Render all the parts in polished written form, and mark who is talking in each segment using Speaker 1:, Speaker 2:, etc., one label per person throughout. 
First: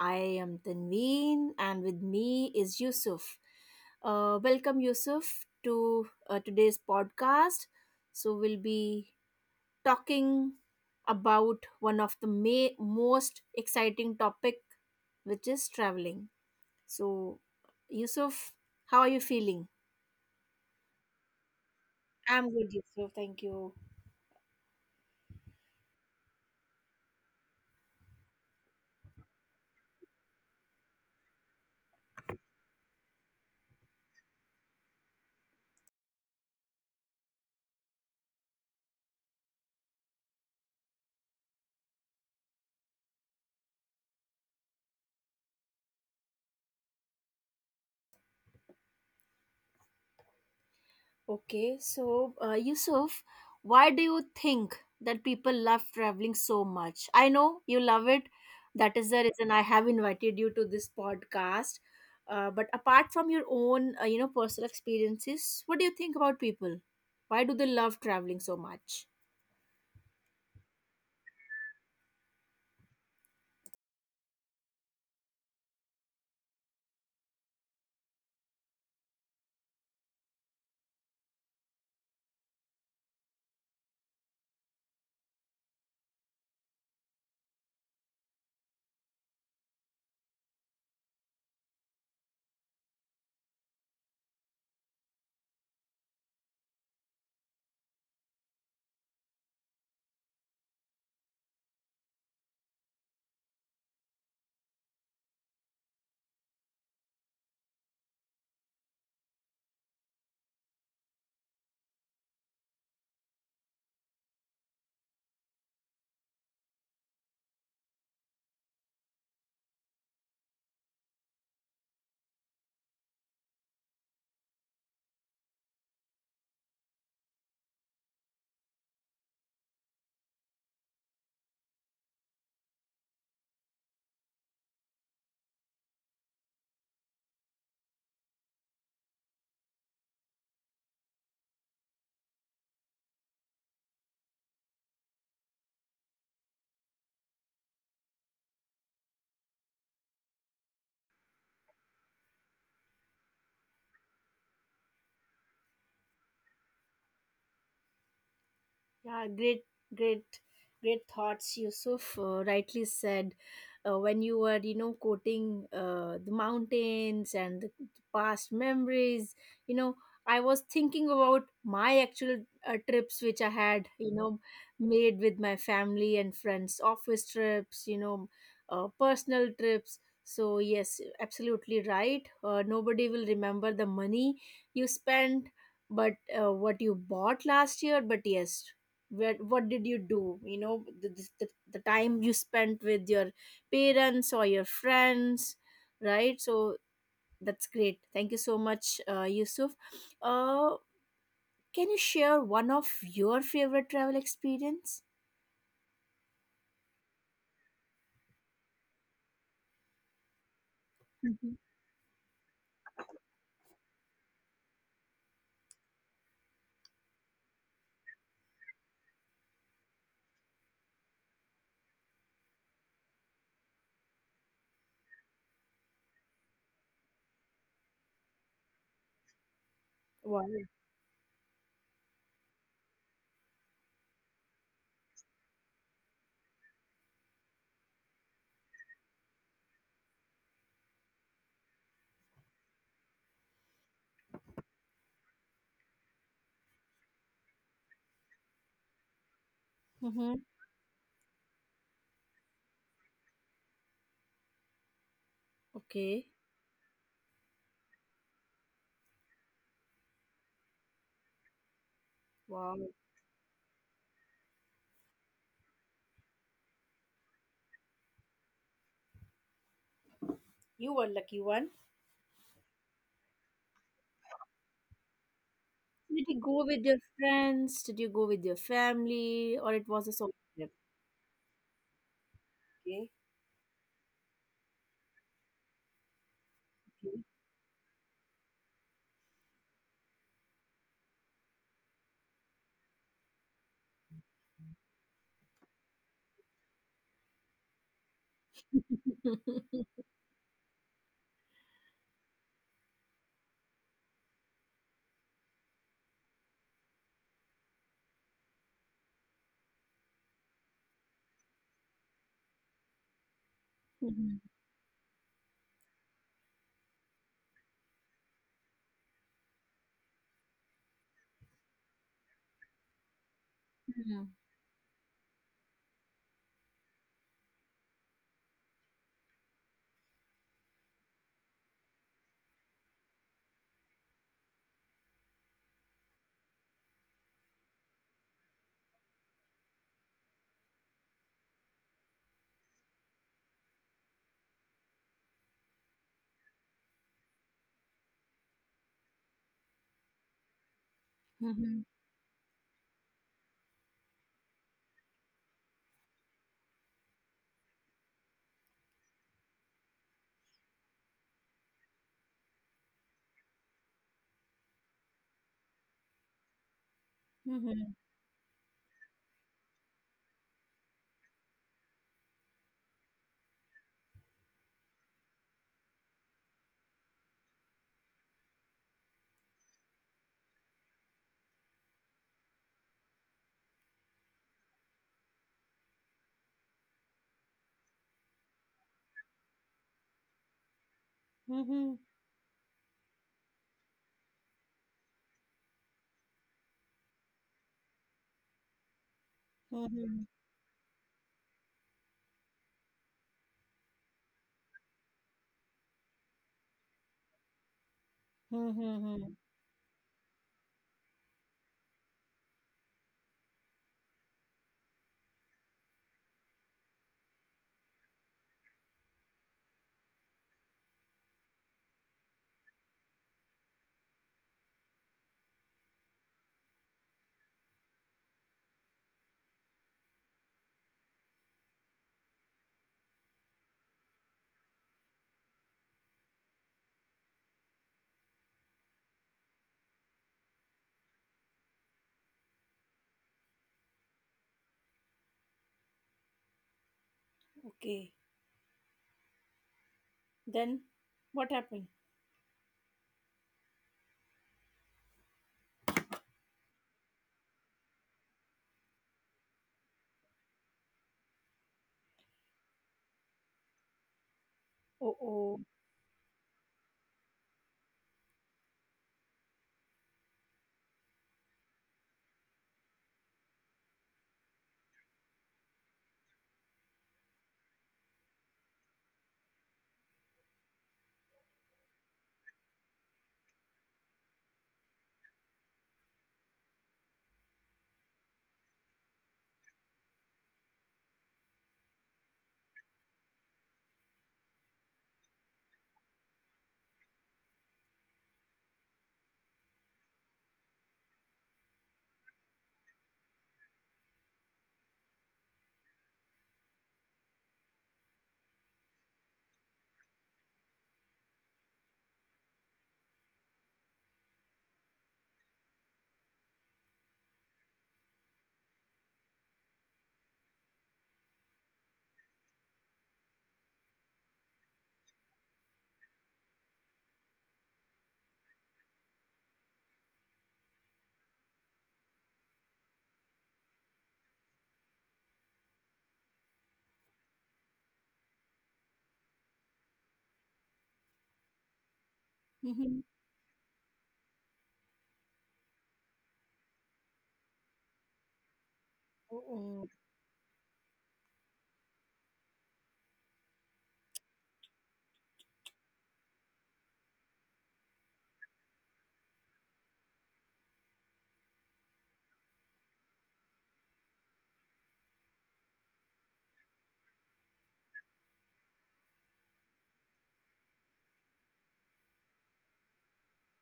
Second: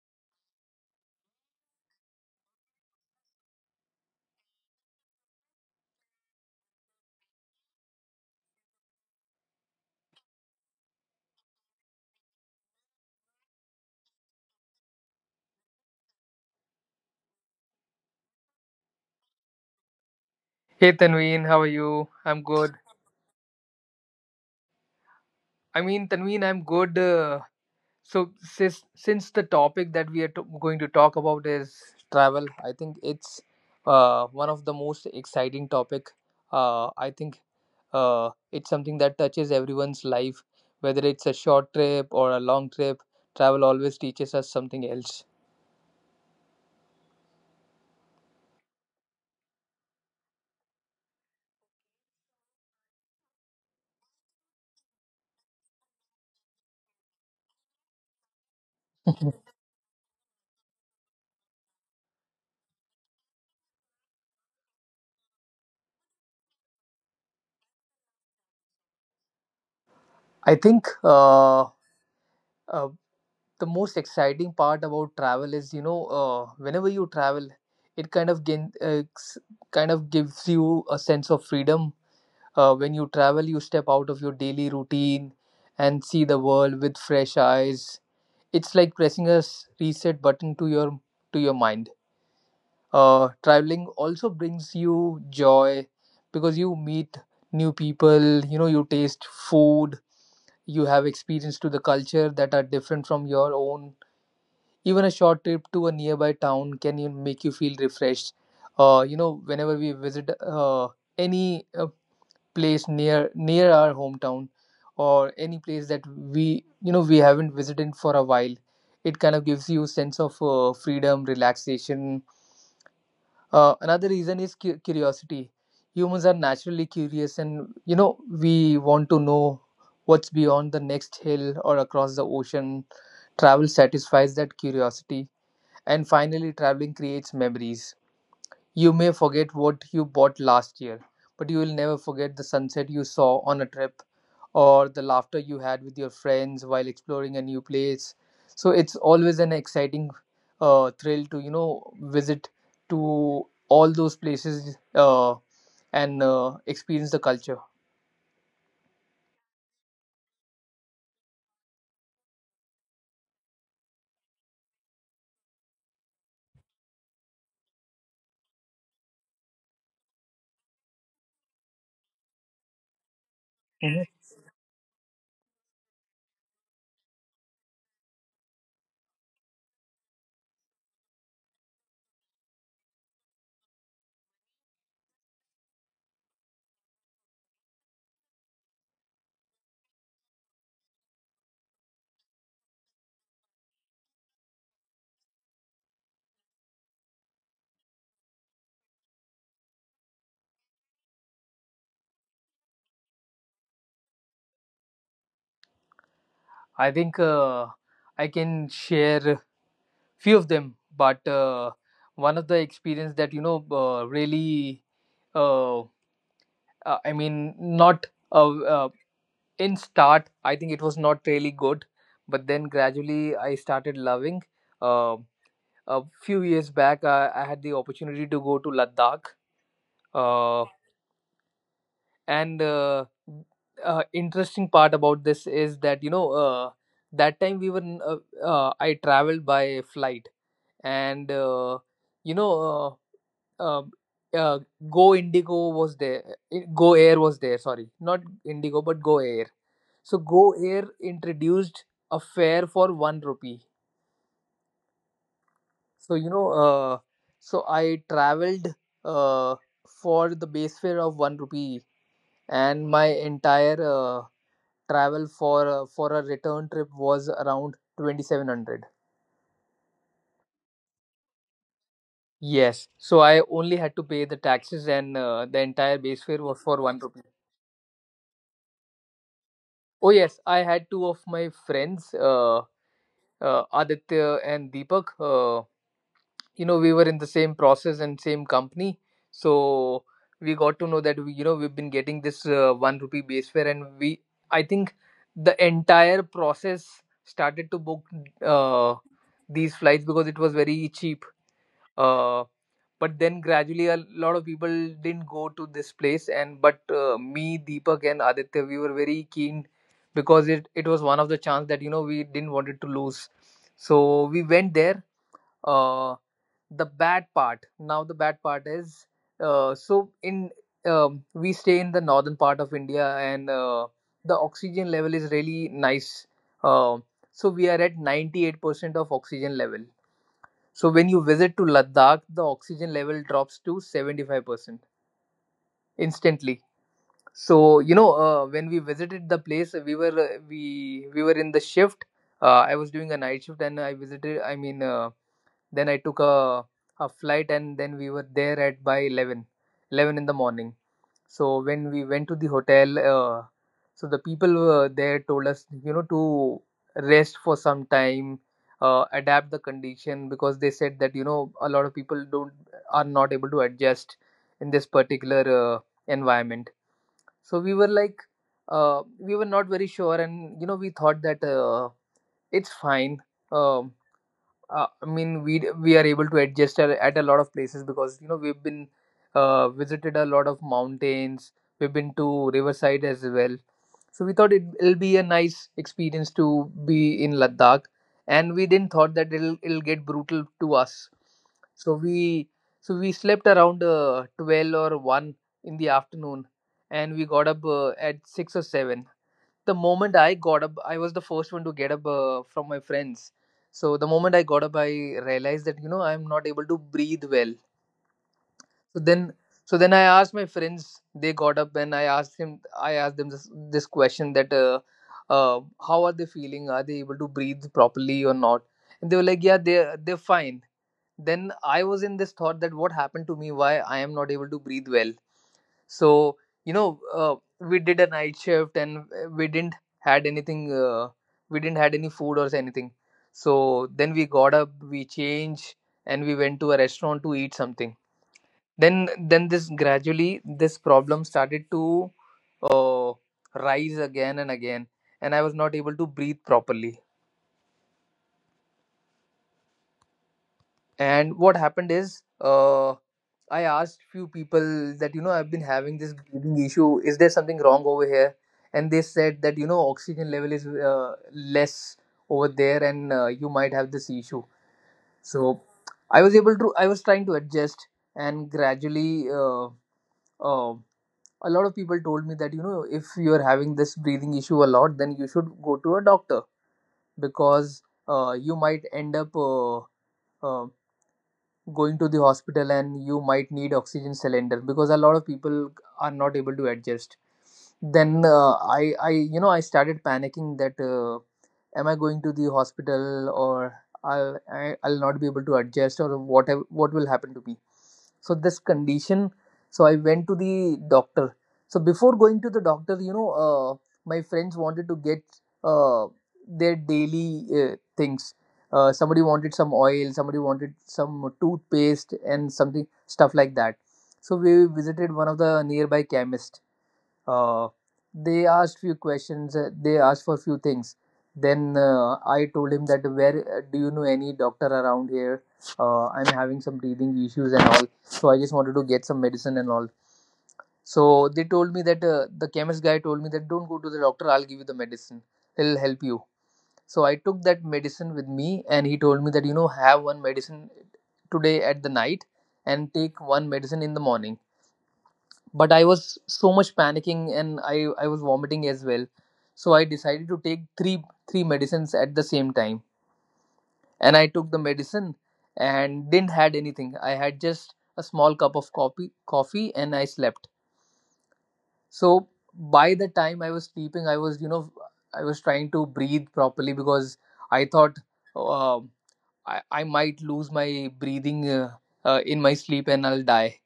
Speaker 1: I am Tanveen, and with me is Yusuf. Welcome, Yusuf, to today's podcast. So, we'll be talking about one of the most exciting topic, which is traveling. So, Yusuf, how are you feeling?
Speaker 2: Hey Tanveen, how are you? I'm
Speaker 1: I'm good,
Speaker 2: good.
Speaker 1: Yusuf. Thank you.
Speaker 2: I mean, Tanveen, I'm good. So since the topic that we are going to talk about is travel, I think it's one of the most exciting topic. I think it's something that touches everyone's life, whether it's a short trip or a long trip. Travel always teaches us something else.
Speaker 1: Okay, so Yusuf, why do you think that people love traveling so much? I know you love it. That is the reason I have invited you to this podcast. But apart from your own, you know, personal experiences, what do you think about people? Why do they love traveling so much?
Speaker 2: I think uh, the most exciting part about travel is whenever you travel it kind of gives you a sense of freedom. When you travel, you step out of your daily routine and see the world with fresh eyes. It's like pressing a reset button to your mind. Traveling also brings you joy because you meet new people, you know, you taste food, you have experience to the culture that are different from your own. Even a short trip to a nearby town can you make you feel refreshed. You know, whenever we visit any place near our hometown or any place that we, you know, we haven't visited for a while, it kind of gives you sense of freedom, relaxation. Another reason is curiosity. Humans are naturally curious, and you know we want to know what's beyond the next hill or across the ocean. Travel satisfies that curiosity, and finally, traveling creates memories. You may forget what you bought last year, but you will never forget the sunset you saw on a trip or the laughter you had with your friends while exploring a new place. So it's always an exciting thrill to, you know, visit to all those places and experience the culture.
Speaker 1: Yeah, great, great, great thoughts, Yusuf. Rightly said. When you were, you know, quoting the mountains and the past memories, you know, I was thinking about my actual trips which I had, you know, made with my family and friends, office trips, you know, personal trips. So, yes, absolutely right. Nobody will remember the money you spent but what you bought last year, but yes, where, what did you do, you know, the time you spent with your parents or your friends, right? So that's great. Thank you so much, Yusuf. uh, can you share one of your favorite travel experience?
Speaker 2: I think I can share few of them, but
Speaker 1: Mhm.
Speaker 2: one of the experience that uh, I mean, not uh, uh, in start. I think it was not really good, but then gradually I started loving. Uh, a few years back, I had the opportunity to go to Ladakh.
Speaker 1: Wow.
Speaker 2: Uh, and interesting part about this is that that time we were I traveled by flight and you know uh, uh, uh, go indigo was there go air was there, sorry, not indigo but go air. So
Speaker 1: Mm-hmm.
Speaker 2: go air introduced a fare for 1 rupee. So
Speaker 1: Okay.
Speaker 2: so I traveled uh, for the base fare of 1 rupee,
Speaker 1: Wow,
Speaker 2: and my entire travel for a return trip was around 2700.
Speaker 1: you were lucky one.
Speaker 2: Yes, so I only had to pay the taxes, and the entire base
Speaker 1: Did you
Speaker 2: fare was
Speaker 1: go
Speaker 2: for
Speaker 1: with
Speaker 2: 1
Speaker 1: your
Speaker 2: rupee.
Speaker 1: friends, did you go with your family, or it was
Speaker 2: Oh
Speaker 1: a solo
Speaker 2: yes, I
Speaker 1: trip?
Speaker 2: had two of my friends,
Speaker 1: Okay,
Speaker 2: aditya and deepak. You know, we were in
Speaker 1: okay.
Speaker 2: the same process and same company. So we got to know that we, you know, we've been getting this 1 rupee base fare, and we, I think, the entire process started to book uh, these flights because it was very cheap. uh, but then gradually a lot of people didn't go to this place, and but me, deepak and aditya, we were very keen because it was one of the chance that you know we didn't wanted to lose. So we
Speaker 1: Mhm.
Speaker 2: went there. uh, the bad part is so in we stay in the northern part of india, and the
Speaker 1: Mhm.
Speaker 2: oxygen level is really nice. uh, so we are at 98% of oxygen level, so when you visit to Ladakh, the oxygen level drops to 75% instantly. So you know, when we visited the place, we were we were in the shift. I was doing a night shift, and I visited. I mean, then I took a flight, and then we were there at by 11, 11 in the morning. So
Speaker 1: Mhm.
Speaker 2: when we went to the hotel, so the people were there told us, you know, to rest for some time, adapt the condition, because they said that you know a lot of people don't are not able to adjust in this particular uh, environment. So we were
Speaker 1: Mhm.
Speaker 2: like, we were not very sure, and you know, we thought that it's fine. Um I mean, we are able to adjust at a lot of places because you know we've been visited a lot of mountains. We've been to Riverside as well, so we thought it'll be a nice experience to be in Ladakh, and we didn't thought that it'll get brutal to us. So
Speaker 1: Mhm.
Speaker 2: we so we slept around 12 or one in the afternoon, and we got up at six or seven. The moment
Speaker 1: Mhm.
Speaker 2: I got up, I was the first one to get up from my friends. So the moment I got up, I realized that you know I'm not able to breathe well. So then,
Speaker 1: Mhm.
Speaker 2: so then I asked my friends. They got up and I asked him. I asked them this question that uh, how are they feeling? Are they able to breathe properly or not? And they were like, yeah, they're fine. Then I was in this thought that what happened to me, why I am not able to breathe well. So you know, we did a night shift, and we didn't had anything. We didn't had any food or anything. So then we got up, we changed, and we went to a restaurant to eat something. Then this gradually this problem started to uh, rise again and again, and I was not able to breathe properly.
Speaker 1: Okay. Then
Speaker 2: And
Speaker 1: what
Speaker 2: what
Speaker 1: happened?
Speaker 2: happened is I asked few people that you know I've been having this breathing issue, is there something wrong over here. And they said that you know oxygen level is less over there, and you might have this issue.
Speaker 1: Oh, oh.
Speaker 2: So I was able to, I was trying to adjust, and gradually uh, a lot of people told me that you know if you're having this breathing issue a lot, then you should go to a doctor because you might end up uh, going to the hospital, and you might need oxygen cylinder because a lot of people are not able to adjust. Then I you know I started panicking that am I going to the hospital, or I'll not be able to adjust, or what what will happen to me. So this condition. So I went to the doctor. So before going to the doctor, you know, my friends wanted to get uh, their daily things. Somebody wanted some oil, somebody wanted some toothpaste and something stuff like that. So we visited one of the nearby chemist. uh, they asked few questions, they asked for few things. Then I told him that, where do you know any doctor around here? I'm having some breathing issues and all, so I just wanted to get some medicine and all. So they told me that the chemist guy told me that, don't go to the doctor, I'll give you the medicine, he'll help you. So I took that medicine with me, and he told me that you know have one medicine today at the night and
Speaker 1: Mm-hmm.
Speaker 2: take one medicine in the morning. But I was so much panicking, and i was vomiting as well. So I
Speaker 1: Oh,
Speaker 2: decided to take three medicines at the same time, and I took the medicine, and didn't had anything. I had just a small cup of coffee and I slept. So by the time I was sleeping, I was, you know, I was trying to breathe properly because I thought, um I might lose my breathing in my sleep, and I'll die.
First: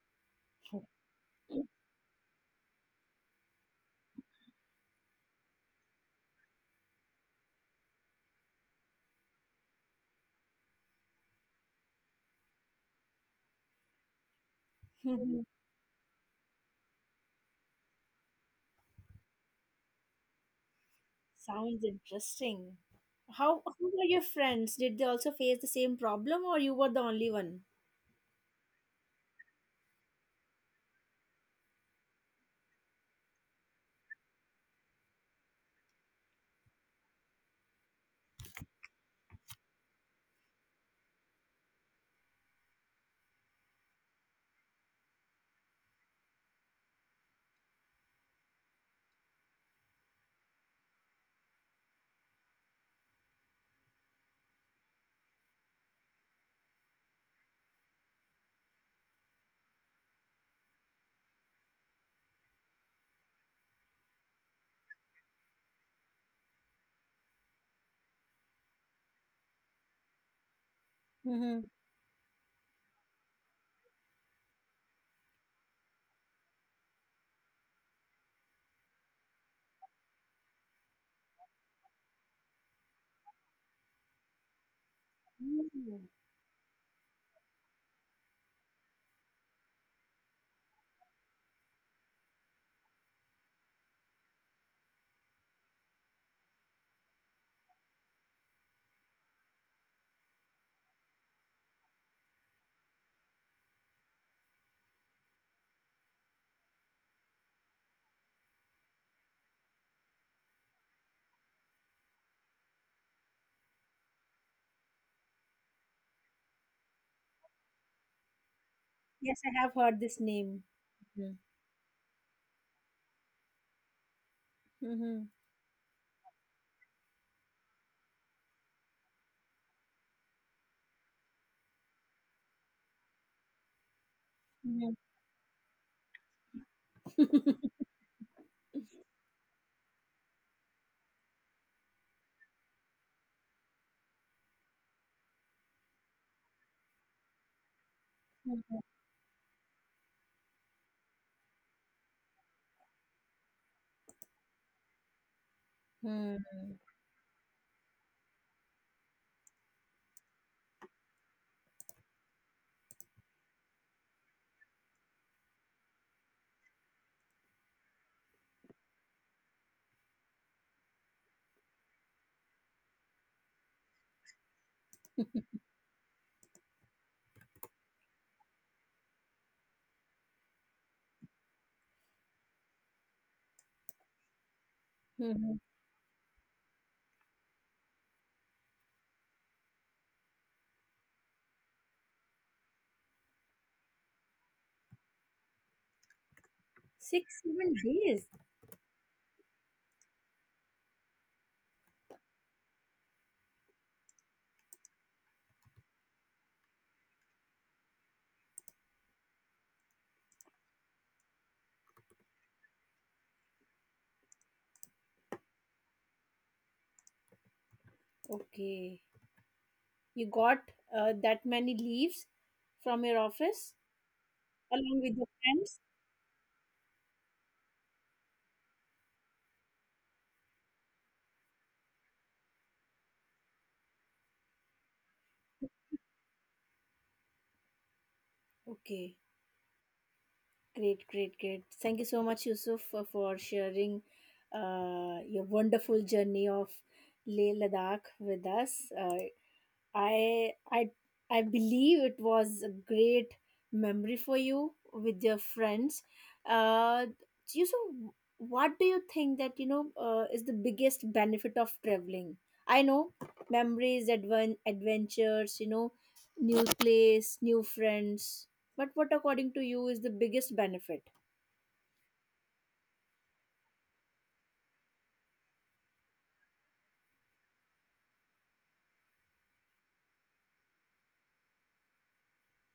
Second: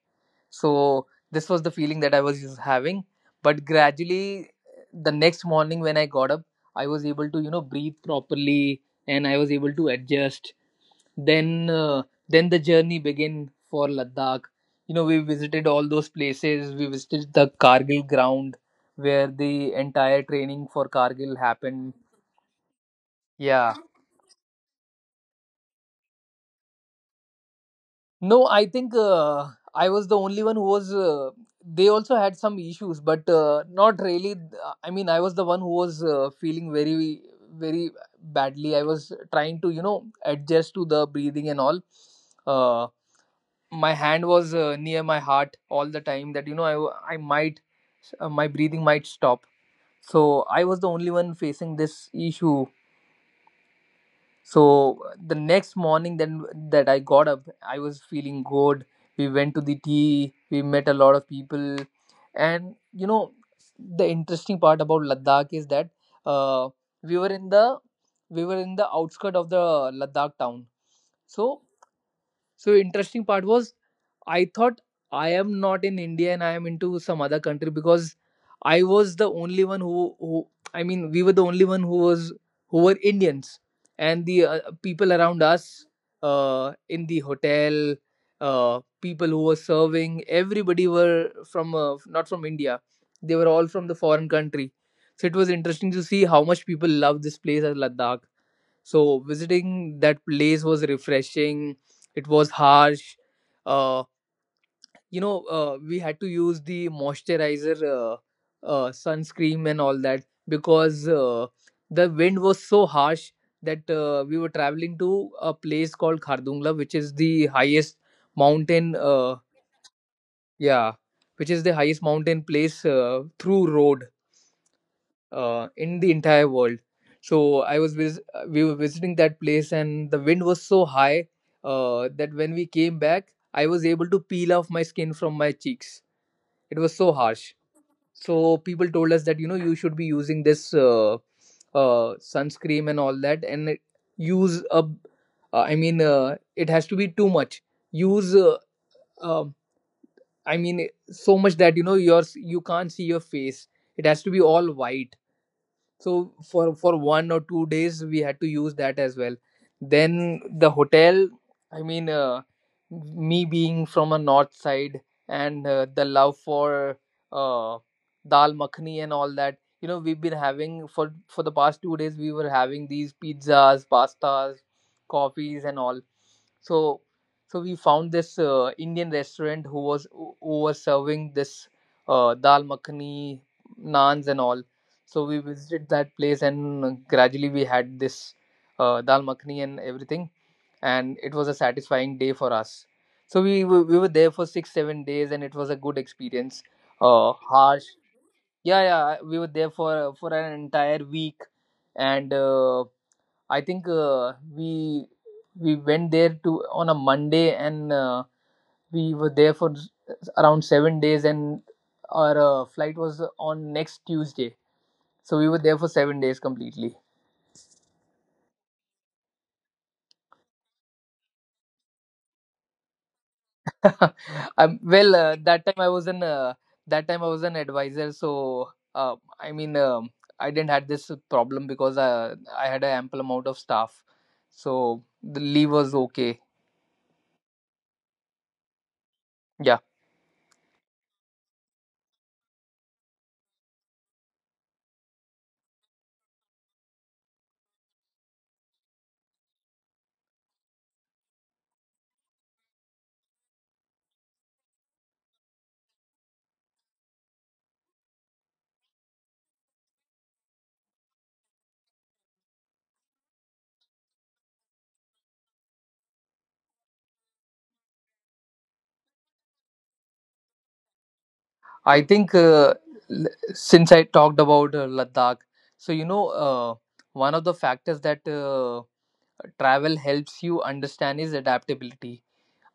Speaker 1: oh.
Speaker 2: So this was the feeling that I was just having. But gradually, the next morning when I got up, I was able to you know breathe properly, and I was able to adjust. Then then the journey began for Ladakh. You know, we
Speaker 1: Mhm.
Speaker 2: visited all those places. We visited the Kargil ground where the entire training for Kargil
Speaker 1: Sounds
Speaker 2: happened.
Speaker 1: interesting. How
Speaker 2: Yeah,
Speaker 1: were your friends? Did they also face the same problem or you were the only one?
Speaker 2: no, I think I was the only one who was. They also had some issues, but not really. I mean, I was the one who was feeling very, very badly. I was trying to, you know, adjust to the breathing and all. Uh, my hand was near my heart all the time. That you know, I might, my breathing might stop. So I was the only one facing this issue. So the next morning, then, that I got up, I was feeling good. We went to the tea, we met a lot of people, and the interesting part about Ladakh is that uh, we were in the we were in the outskirt of the Ladakh town. so
Speaker 1: Mhm.
Speaker 2: so interesting part was, I thought I am not in India and I am into some other country because I was the only one who I mean, we were the only one who was, who were Indians. And the people around us,
Speaker 1: Mm.
Speaker 2: in the hotel, people who were serving everybody were from, not from India. They were all from the foreign country. So it was interesting to see how much people love this place as Ladakh. So visiting that place was refreshing. It was harsh. Uh, we had to use the moisturizer, sunscreen, and all that because the wind was so harsh. That We were traveling to a place called Khardungla, which is the highest mountain.
Speaker 1: Yes, I have heard this name.
Speaker 2: Yeah,
Speaker 1: Mhm.
Speaker 2: which is the highest mountain place through road
Speaker 1: Mhm.
Speaker 2: in the entire world. So we were visiting that place, and the wind was so high that when we came back, I was able to peel off my
Speaker 1: Mhm.
Speaker 2: skin from my cheeks. It was so harsh. So people told us that you should be using this sunscreen and all that, and it- use a. I mean, it has to be too much. Use. Um I mean, so much that your, you can't see your face. It has to be all white. So
Speaker 1: Mhm.
Speaker 2: for 1 or 2 days we had to use that as well. Then the hotel, i mean uh, me being from a north side, and the love for uh, dal makhani and all that, we've been having, for the past 2 days we were having these pizzas, pastas, coffees and all. So so we found this Indian restaurant who was, who was serving this dal makhani, naans and all. So we
Speaker 1: Mhm.
Speaker 2: visited that place, and gradually we had this dal makhni and everything, and it was a satisfying day for us. We were there for 6 7 days, and it was a good experience.
Speaker 1: Six, seven
Speaker 2: Harsh,
Speaker 1: days.
Speaker 2: yeah, yeah. We were there for an entire week, and I think we we went there to, on a Monday, and we were there for around 7 days, and our flight was on next Tuesday, so we were there for 7 days completely.
Speaker 1: Okay. You got that many leaves from your office? Along
Speaker 2: Well,
Speaker 1: with your friends.
Speaker 2: that time I was an advisor, so I mean, I didn't had this problem because I had an ample amount of staff, so the leave was okay.
Speaker 1: Okay,
Speaker 2: Yeah,
Speaker 1: great, great, great. Thank you so much, Yusuf, for sharing your wonderful journey of Leh Ladakh with us. I I I believe it was a great memory for you with your friends. Uh, you so what do you think that you know is the biggest benefit of traveling? I know memories, adventures, you know, new place, new friends. But what according to you is the biggest benefit?
Speaker 2: I think l- since I talked about Ladakh, so one of the factors that travel helps you understand is adaptability.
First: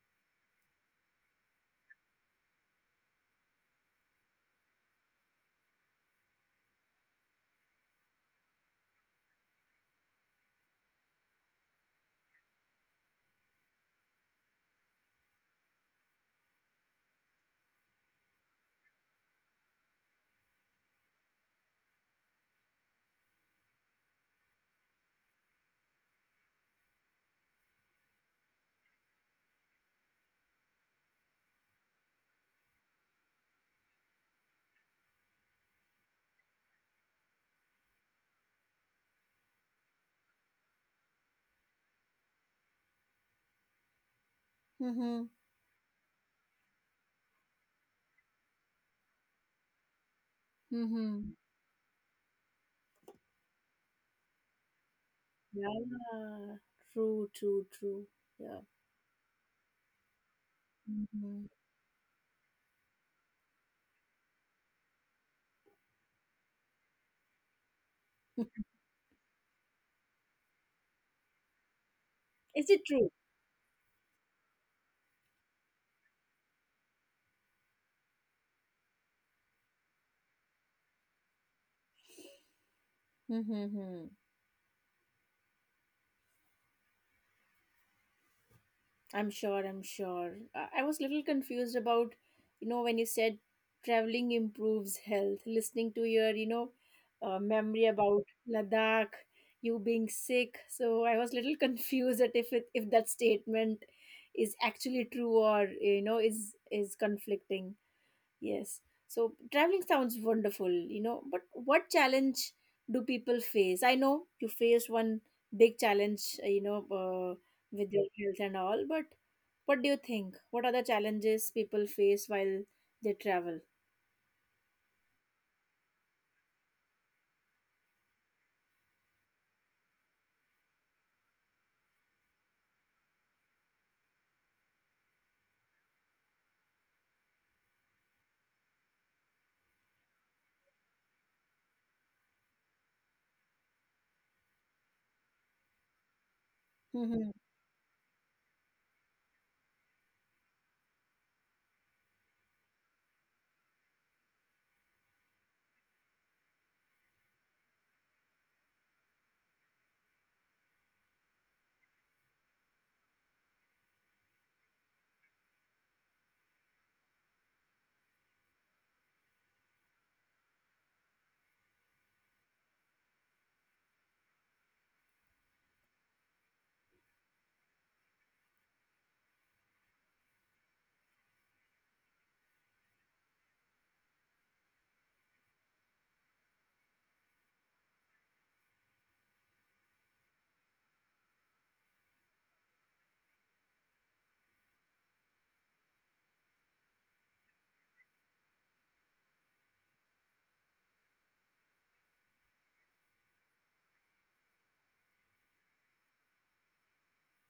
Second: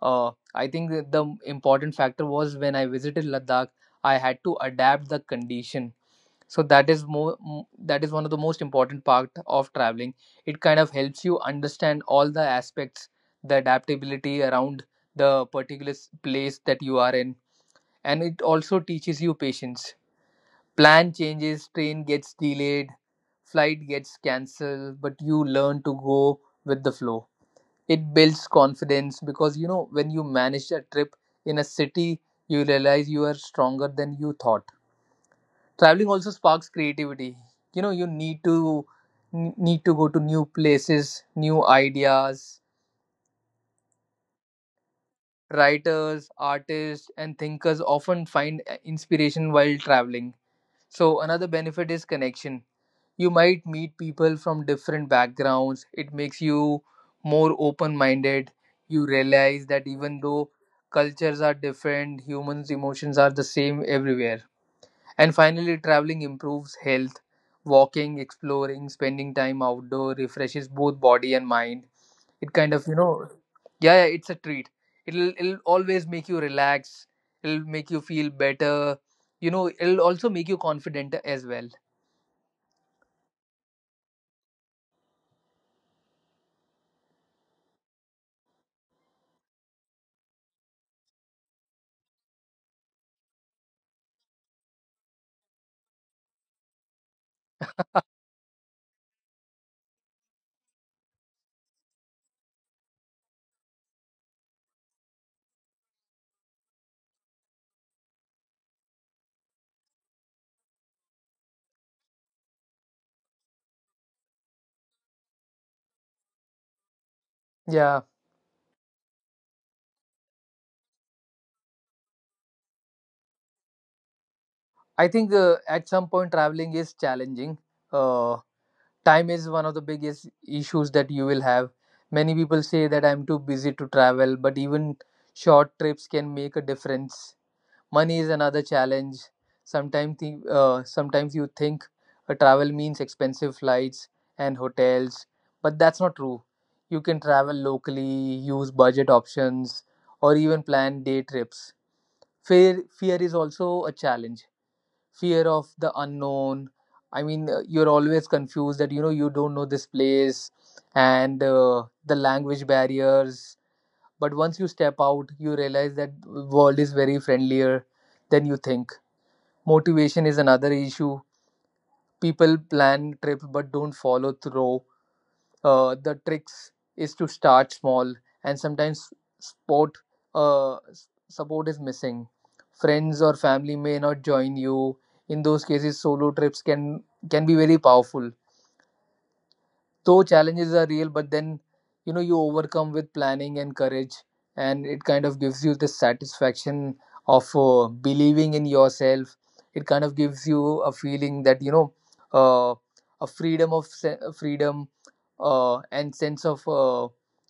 Speaker 2: I think that the important factor was when I visited Ladakh, I had to adapt the condition. So that is that is one of the most important part of traveling. It kind of helps you understand all the aspects, the adaptability around the place that you are in, and it also teaches you patience. Plan changes, train gets delayed, flight gets cancelled, but you learn to go with the flow. It builds confidence because when you manage a trip in a city, you realize you are stronger than you thought. Traveling also sparks creativity. You need to need to go to new places, new ideas.
Speaker 1: Mm-hmm.
Speaker 2: Writers, artists and thinkers often find inspiration while traveling. So
Speaker 1: Mm-hmm.
Speaker 2: another benefit is connection. You might meet people from different backgrounds. It makes
Speaker 1: Yeah.
Speaker 2: you
Speaker 1: True.
Speaker 2: more
Speaker 1: True.
Speaker 2: open
Speaker 1: True.
Speaker 2: minded.
Speaker 1: Yeah.
Speaker 2: You realize that even though cultures
Speaker 1: Mm-hmm.
Speaker 2: are different, humans emotions are the same everywhere. And finally, traveling improves health. Walking, exploring, spending time outdoor refreshes both body and mind. It
Speaker 1: Is
Speaker 2: kind
Speaker 1: it
Speaker 2: of,
Speaker 1: true?
Speaker 2: yeah, yeah, it's a treat. It'll always make you relax. It'll make you feel better. It'll also make you confident as well.
Speaker 1: Mm-hmm. I'm sure, I'm sure. I was little confused about, you know, when you said traveling improves health, listening to your, you know, memory about Ladakh, you being sick. So I was little confused that if it, if that statement is actually true or, you know, is conflicting. Yes. So traveling sounds wonderful, you know, but what challenge do people face? I know you faced one big challenge, you know, with
Speaker 2: Yeah,
Speaker 1: your health and all, but what do you think? What are the challenges people face while they travel?
Speaker 2: I think at some point traveling is challenging. Uh, time is one of the biggest issues that you will have. Many people say that I'm too busy to travel, but even short trips can make a difference. Money is another challenge. Sometimes you think a travel means expensive flights and hotels, but that's not true. You can
Speaker 1: Mm-hmm.
Speaker 2: travel locally, use budget options, or even plan day trips. Fear is also a challenge, fear of the unknown. You're always confused that you don't know this place, and the language barriers. But once you step out, you realize that world is very friendlier than you think. Motivation is another issue. People plan trips but don't follow through. The tricks is to start small. And sometimes support, support is missing. Friends or family may not join you. In those cases, solo trips can be very powerful. Though challenges are real, but then you overcome with planning and courage. And it kind of gives you the satisfaction of believing in yourself. It kind of gives you a feeling that uh, a freedom of freedom, and sense of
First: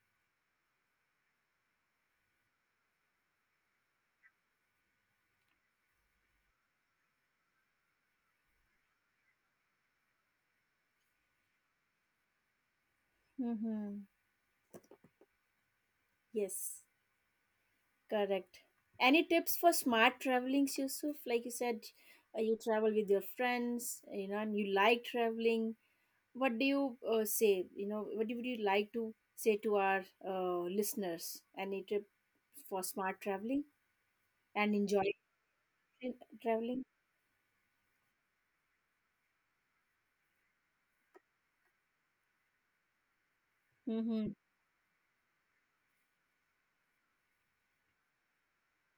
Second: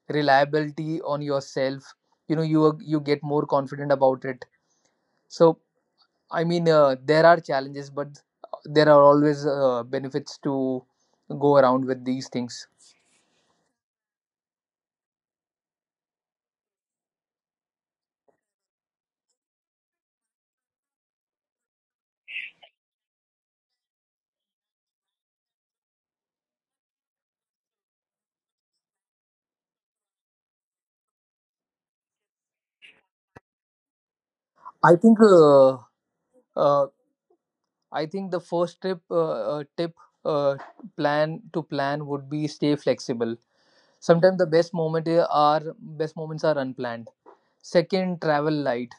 Speaker 2: reliability on yourself. You get more confident about it. So, there are challenges, but there are always benefits to go around with these things.
Speaker 1: Mm-hmm. Yes, correct. Any tips for smart traveling, Yusuf? Like you said, you travel with your friends, you know, and you like traveling. What do you say, you know, what do- would you like to say to our listeners? Any trip for smart traveling and
Speaker 2: I
Speaker 1: enjoy
Speaker 2: think uh, uh,
Speaker 1: traveling.
Speaker 2: I think the first tip, uh, plan would be, stay flexible.
Speaker 1: Mm-hmm.
Speaker 2: Sometimes the are best moments are unplanned. Second, travel light.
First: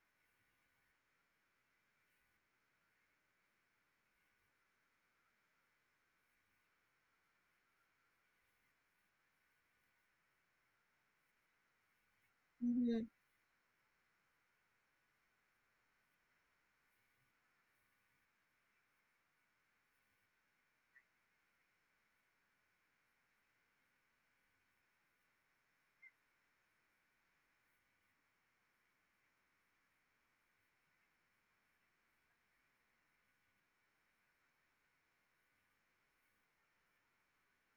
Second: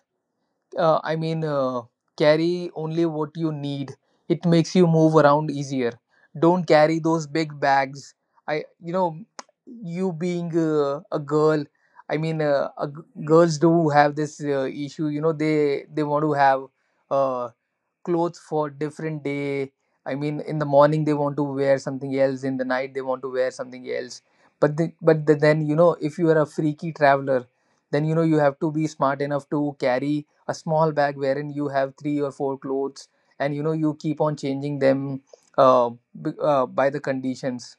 Speaker 2: I mean, carry only what you need. It makes you move around easier. Don't carry those big bags. I You being a girl. I mean,
Speaker 1: Mm-hmm.
Speaker 2: girls do have this issue. You know, they want to have uh, clothes for different day. In the morning they want to wear something else, in the night they want to wear something else. But then if you are a freaky traveler, then you have to be smart enough to carry a small bag wherein you have three or four clothes, and you keep on changing them, uh, by the conditions.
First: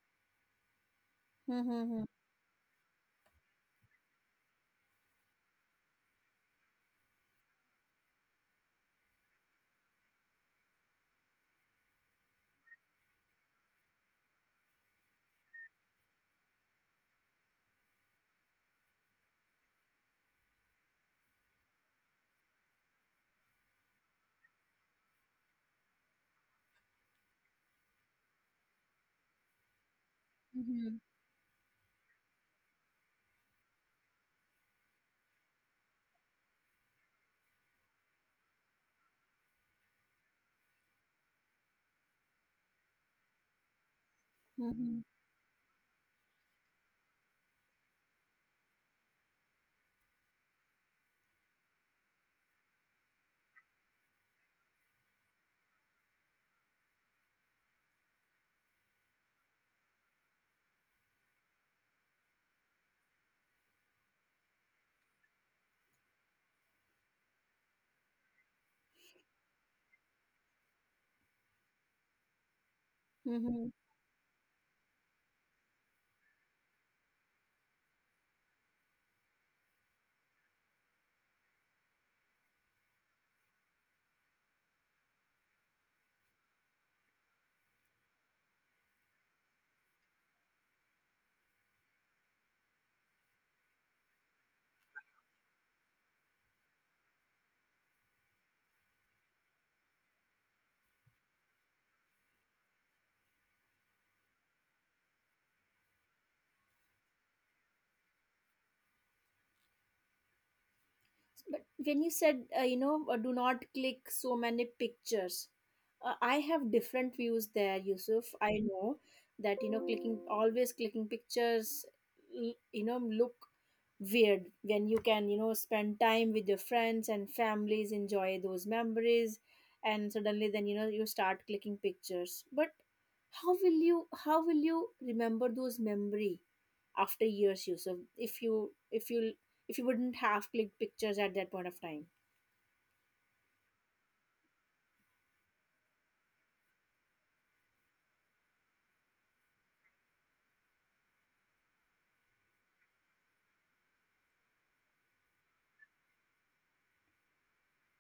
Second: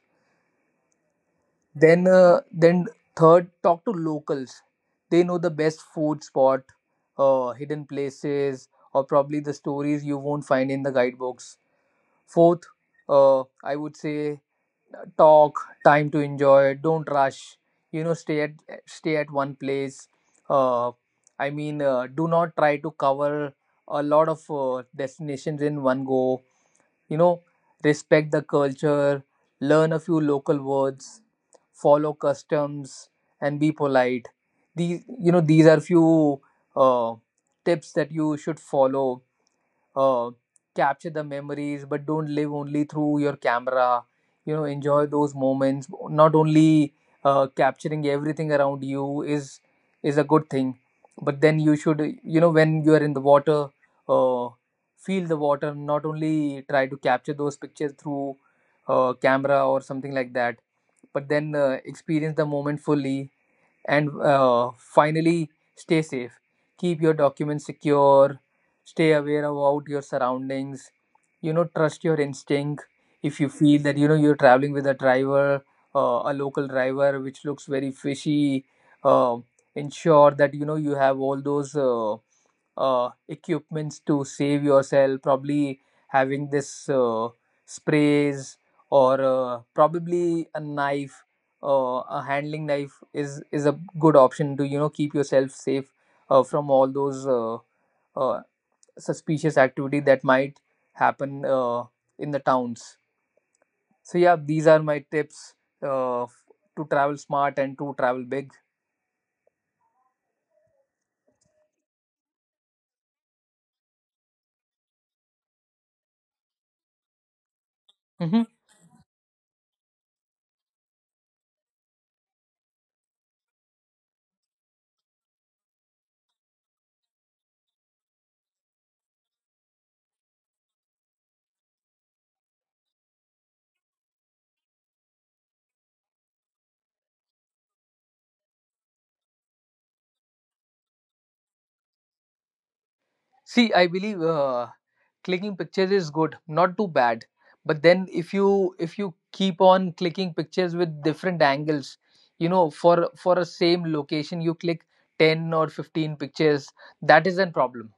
Speaker 1: Mm-hmm.
Speaker 2: Then then third, talk to locals. They know the best food spot, hidden places, or probably the stories you won't find in the guidebooks. Fourth, I would say time to enjoy, don't rush. You know, stay at one place. Uh, I mean, do not try to cover a lot of destinations in one go. You know, respect the culture, learn a few local words, follow customs, and be polite. These are few uh, tips that you should follow. uh, Capture the memories, but don't live only through your camera.
Speaker 1: Mm-hmm.
Speaker 2: Enjoy those moments. Not only capturing everything around you is a good thing, but then you should, when you are in the water, uh, feel the water, not only try to capture those pictures through camera or something like that, but then experience the moment fully. And finally, stay safe. Keep your documents secure. Stay aware about your surroundings. You know, trust your instinct. If you
Speaker 1: Mm-hmm.
Speaker 2: feel that you're traveling with a driver, a local driver which looks very fishy, uh, ensure that you have all those. Equipments to save yourself, probably having this sprays or probably a knife, a handling knife is a good option to keep yourself safe from all those uh, suspicious activity that might happen in the towns. So yeah, these are my tips, uh, f- to travel smart and to travel big.
Speaker 1: But when you said, you know, do not click so many pictures, I have different views there, Yusuf.
Speaker 2: Mhm.
Speaker 1: I know that, you know, clicking, always clicking pictures, you know, look weird when you can, you know, spend time with your friends and families, enjoy those memories, and suddenly then, you know, you start clicking pictures. But how will you remember those memory after years, Yusuf, if you, if you wouldn't have clicked pictures at that point of time.
Speaker 2: See, I believe clicking pictures is good, not too bad. But then if you keep on clicking pictures with different angles, you know, for a same location, you click 10 or 15 pictures, that is a problem.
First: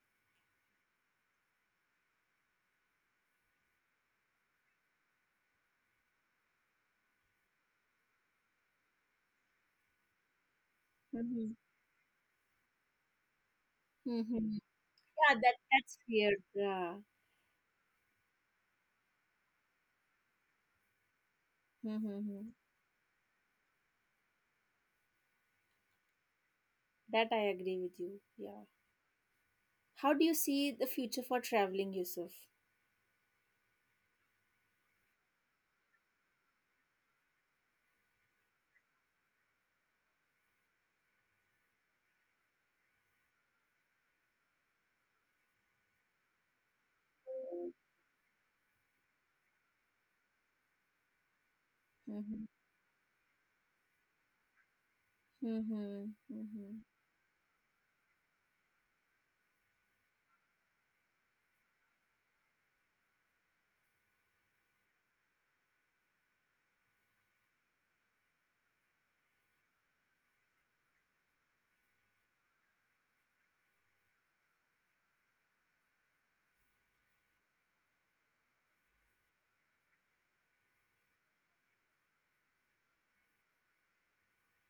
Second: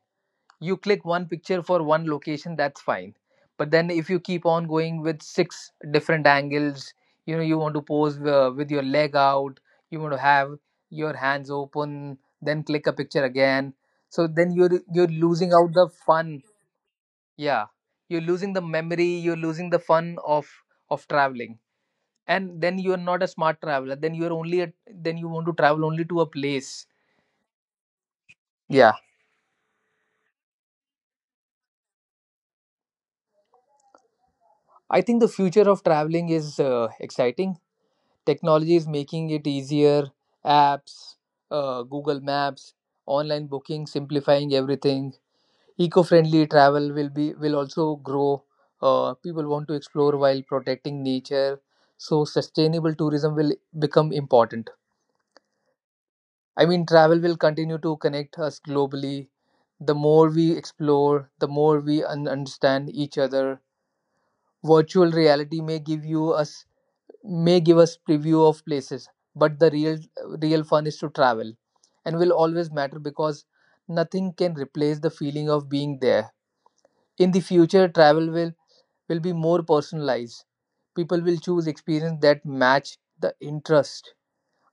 Speaker 2: You click one picture for one location, that's fine. But then if you keep on going with six different angles, you want to pose with your leg out, you want to have your hands
Speaker 1: Hmm.
Speaker 2: open, then click a picture again. So
Speaker 1: Mm-hmm.
Speaker 2: then you're
Speaker 1: Yeah,
Speaker 2: losing
Speaker 1: that
Speaker 2: out the
Speaker 1: that's weird.
Speaker 2: fun.
Speaker 1: Yeah.
Speaker 2: Yeah, you're losing the fun of traveling.
Speaker 1: Mm-hmm.
Speaker 2: And then you're not a smart traveler, then you want to travel only to a place.
Speaker 1: That I agree with you. Yeah.
Speaker 2: Yeah,
Speaker 1: How do you see the future for traveling, Yusuf?
Speaker 2: I think the future of traveling is exciting. Technology is making it easier. Apps, Google Maps, online booking, simplifying everything. Eco-friendly travel will be, will also grow. People want to explore while protecting nature, so
Speaker 1: Mm-hmm.
Speaker 2: sustainable tourism will become important.
Speaker 1: Mm-hmm.
Speaker 2: I
Speaker 1: Mm-hmm.
Speaker 2: mean, travel will continue to connect us globally. The more we explore, the more we understand each other. Virtual reality may give us preview of places, but the real fun is to travel and will always matter because nothing can replace the feeling of being there. In the future, travel will be more personalized. People will choose experience that match the interest,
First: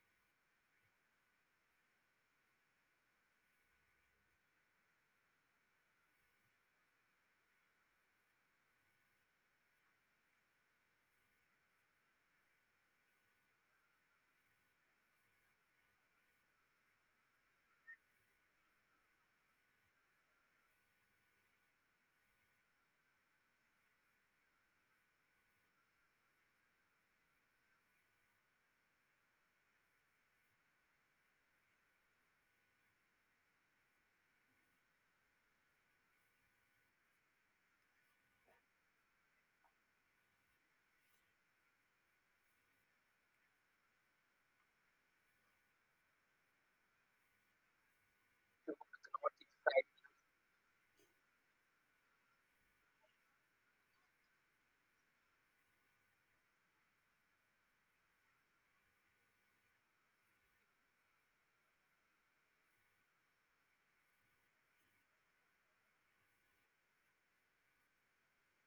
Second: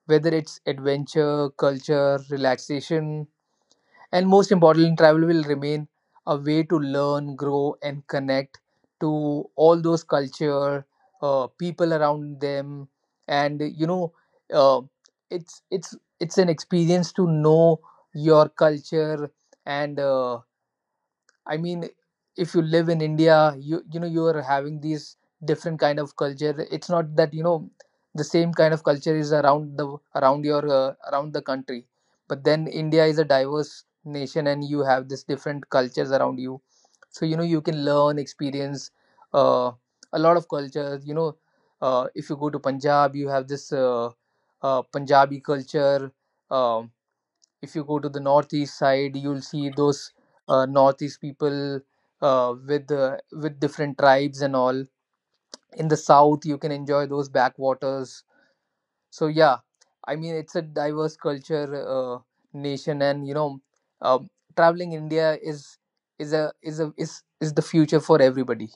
Speaker 2: whether it's adventure, culture, relaxation. And most importantly, travel will remain a way to learn, grow, and connect to all those culture, people around them, and uh, it's an experience to know your culture. and uh, I mean, if you live in India, you know you are having these different kind of culture. It's not that you know the same kind of culture is around the around the country, but then India is a diverse nation and you have this different cultures around you. So you know you can learn, experience uh, a lot of cultures. You know, if you go to Punjab, you have this Punjabi culture. Um if you go to the northeast side, you'll see those northeast people with different tribes and all. In the south, you can enjoy those backwaters. So yeah, I mean, it's a diverse culture, uh, nation, and you know, um, traveling india is is the future for everybody.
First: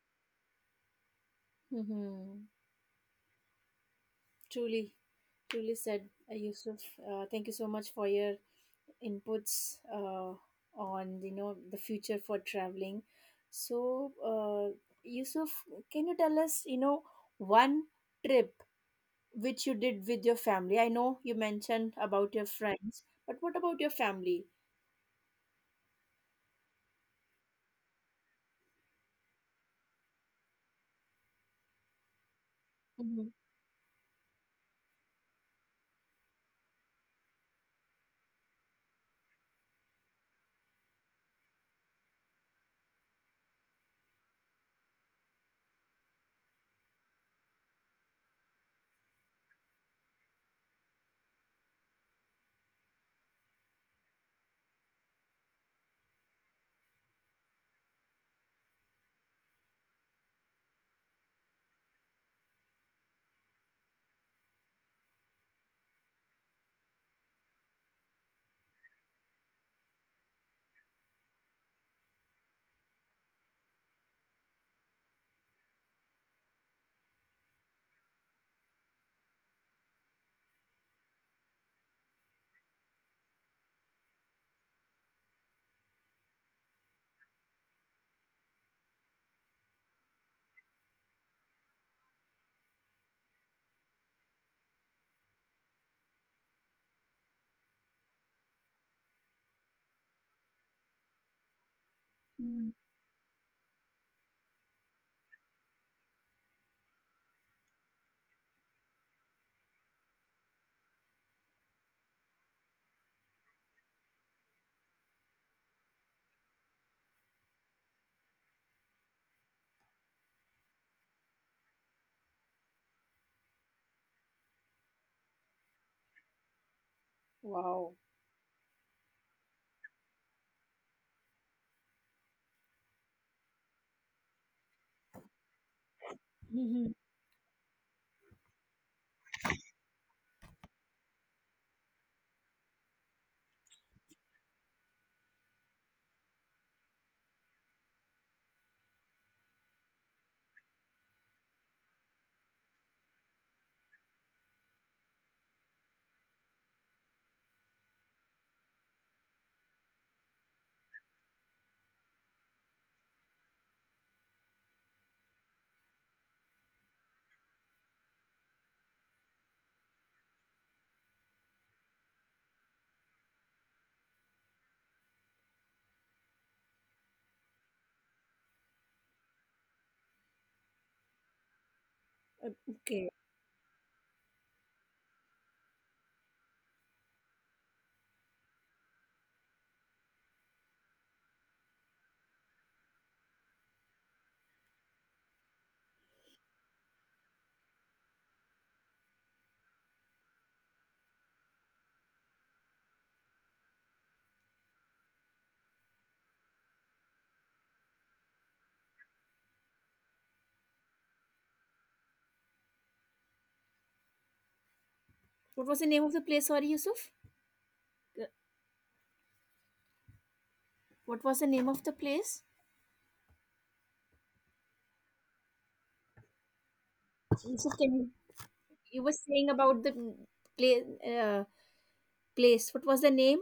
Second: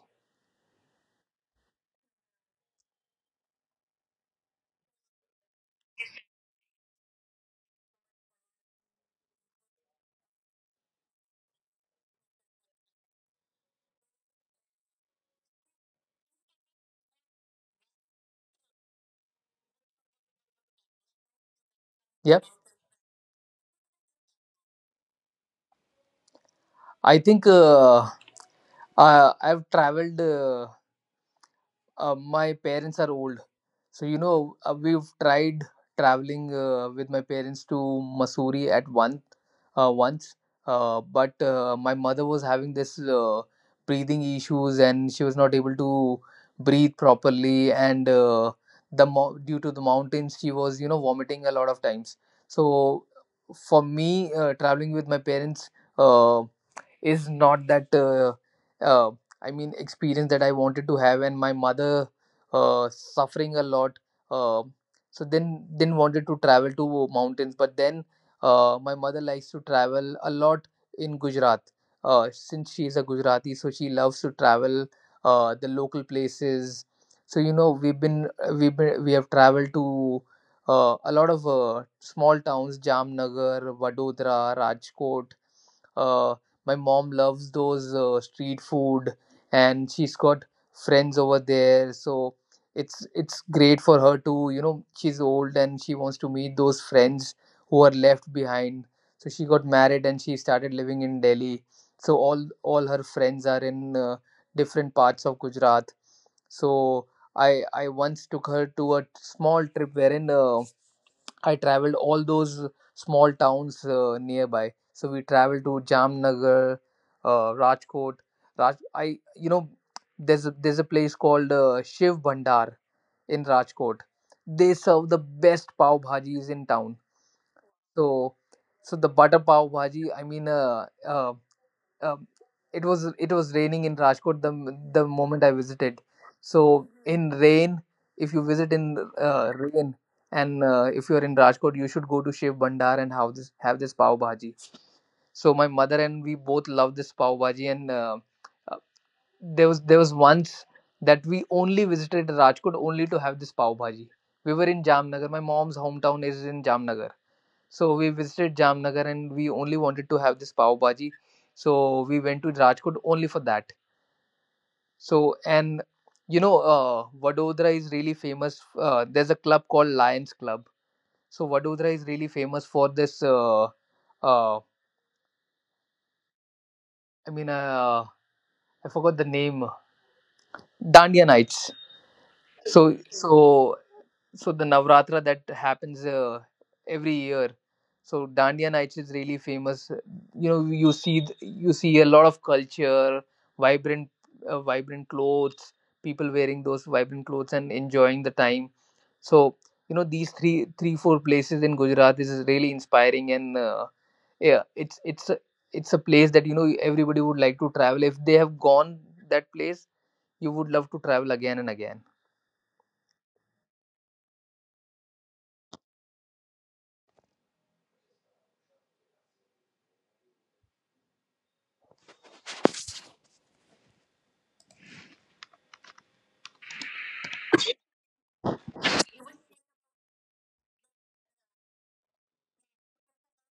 Speaker 1: Mm-hmm. Truly, truly said, Yusuf. Thank you so much for your inputs on you know the future for traveling. So, Yusuf, can you tell us, you know, one trip which you did with your family? I know you mentioned about
Speaker 2: Yeah,
Speaker 1: your friends, but what about your family?
Speaker 2: I think I've traveled. My parents are
Speaker 1: Mm-hmm.
Speaker 2: old. So, you know, we've tried traveling with my parents to Missouri at one once, but my mother was having this breathing issues and she was not able to breathe properly. And due to the mountains, she was, you know, vomiting a lot of times. So, for me, traveling with my parents. Uh, is not that uh, I mean, experience that I wanted to have, and my mother suffering a lot. uh, so then wanted to travel to mountains, but then my mother likes to travel a lot in gujarat, since she is a gujarati, so she loves to travel the local places. So you know we have traveled to a lot of small towns, jamnagar, vadodara, rajkot. uh, my mom loves those street food, and she's got friends over there, so it's great for her to, you know, she's old and she wants to meet those friends who are left behind. So she got married and she started living in Delhi. So
Speaker 1: Mhm.
Speaker 2: all her friends are in different parts of Gujarat. So I once took her to a small trip, wherein I traveled all those small towns nearby. So we traveled to Jamnagar, Rajkot. I you know, there's a place called Shiv Bandar in Rajkot. They serve the best pav bhajis in town.
Speaker 1: Wow.
Speaker 2: So the butter pav bhaji. I mean, um, it was raining in Rajkot the moment I visited. So
Speaker 1: Mm-hmm.
Speaker 2: in rain, if you visit in rain, and if you are in Rajkot, you should go to Shiv Bandar and have this pav bhaji. So my mother and we both love this pav bhaji, and uh, there was once that we only visited Rajkot only to have this pav bhaji. We were in Jamnagar. My mom's hometown is in Jamnagar. So we visited Jamnagar and we only wanted to have this pav bhaji. So we went to Rajkot only for that. So and you know Vadodara is really famous. There's a club called Lions Club. So Vadodara is really famous for this. Uh, I mean, uh, I forgot the name. Dandiya Nights. So
Speaker 1: Okay.
Speaker 2: so so the Navratra that happens every year. So Dandiya Nights is really famous. You know, you see you see a lot of culture, vibrant, vibrant clothes, people wearing those vibrant clothes and enjoying the time. So you know these three four places in Gujarat is really inspiring, and yeah, it's a place that you know everybody would like to travel if they have gone that place. You would love to travel again and again.
Speaker 1: What was the name of the place? Sorry, Yusuf. Uh, What was the name of the place? Yusuf, can you? You were saying about the pla- uh, place. What was the name?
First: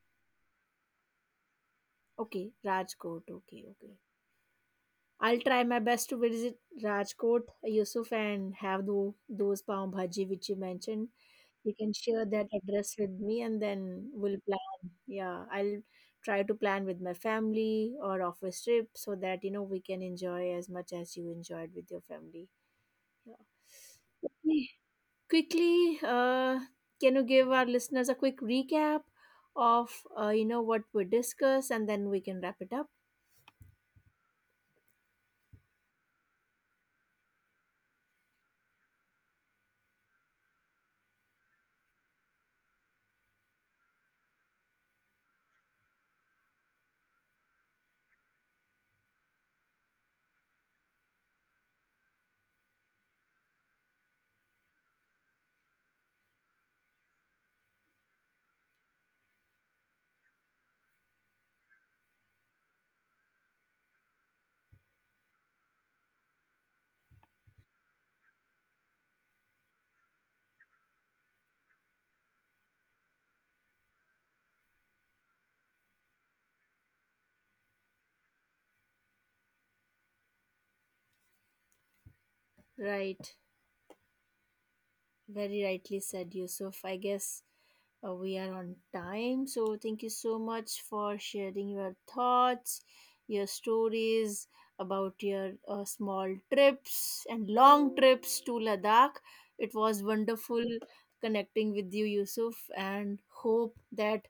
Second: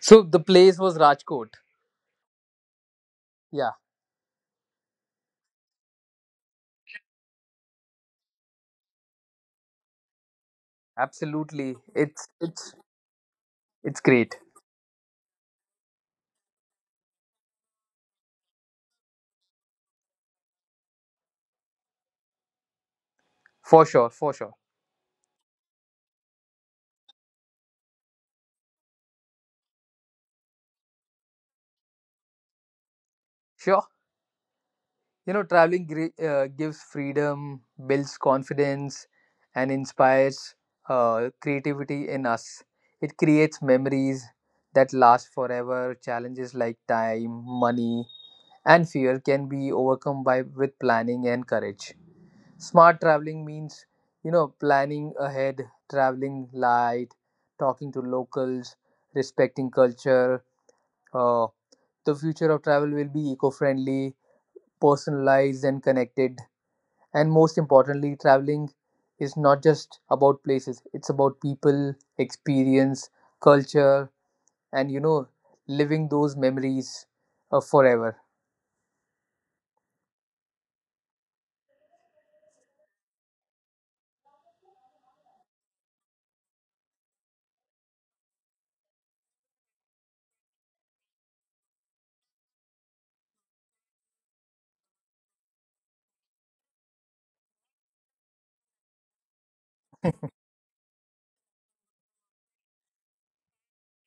Speaker 2: So the place was Rajkot.
Speaker 1: Okay, Rajkot. Okay,
Speaker 2: Yeah.
Speaker 1: okay. I'll try my best to visit Rajkot, Yusuf, and have those pav bhaji which you mentioned. You can
Speaker 2: Absolutely,
Speaker 1: share that
Speaker 2: it's
Speaker 1: address
Speaker 2: it's
Speaker 1: with me and then
Speaker 2: it's
Speaker 1: we'll
Speaker 2: great
Speaker 1: plan. Yeah, I'll try to plan with my family or office trip so that, you know, we can enjoy as much as you enjoyed with your family. Yeah.
Speaker 2: for sure, for
Speaker 1: Okay.
Speaker 2: sure.
Speaker 1: Quickly, can you give our listeners a quick recap of, you know, what we discussed and then we can wrap it up?
Speaker 2: Sure, you know, traveling gives freedom, builds confidence, and inspires creativity in us. It creates memories that last forever. Challenges like time, money, and fear can be overcome by with planning and courage. Smart traveling means you know planning ahead, traveling light, talking to locals, respecting culture. Uh, the future of travel will be eco friendly, personalized, and connected. And most importantly, traveling is not just about places, it's about people, experience, culture, and you know, living those memories forever.
Speaker 1: Right. Very rightly said, Yusuf. I guess we are on time. So, thank you so much for sharing your thoughts, your stories about your small trips and long trips to Ladakh. It was wonderful connecting with you, Yusuf, and hope that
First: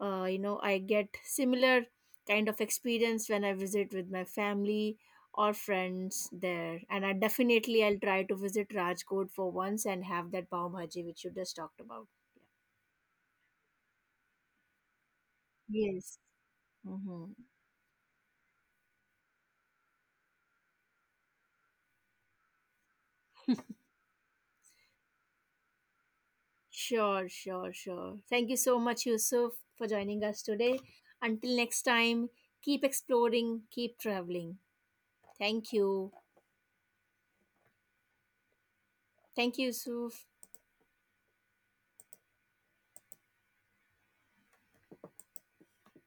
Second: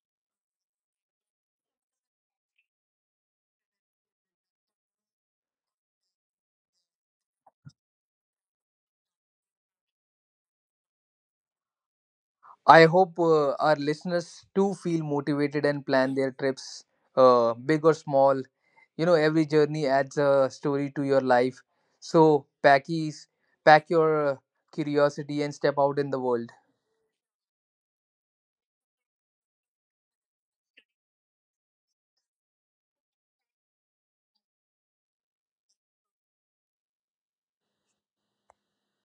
Speaker 1: you know I get similar kind of experience when I visit with my family or friends there, and I definitely I'll try to visit Rajkot for once and have that pav bhaji which you just talked about.
Speaker 2: I hope our listeners too feel motivated and
Speaker 1: Yeah.
Speaker 2: plan
Speaker 1: Yes.
Speaker 2: their trips,
Speaker 1: Mm-hmm.
Speaker 2: big or small. You know, every journey adds a story to your life. So, packies, pack your curiosity and step out in the world.
Speaker 1: Sure, sure, sure. Thank you so much, Yusuf, for joining us today. Until next time, keep exploring, keep traveling. Thank you. Thank you, Yusuf.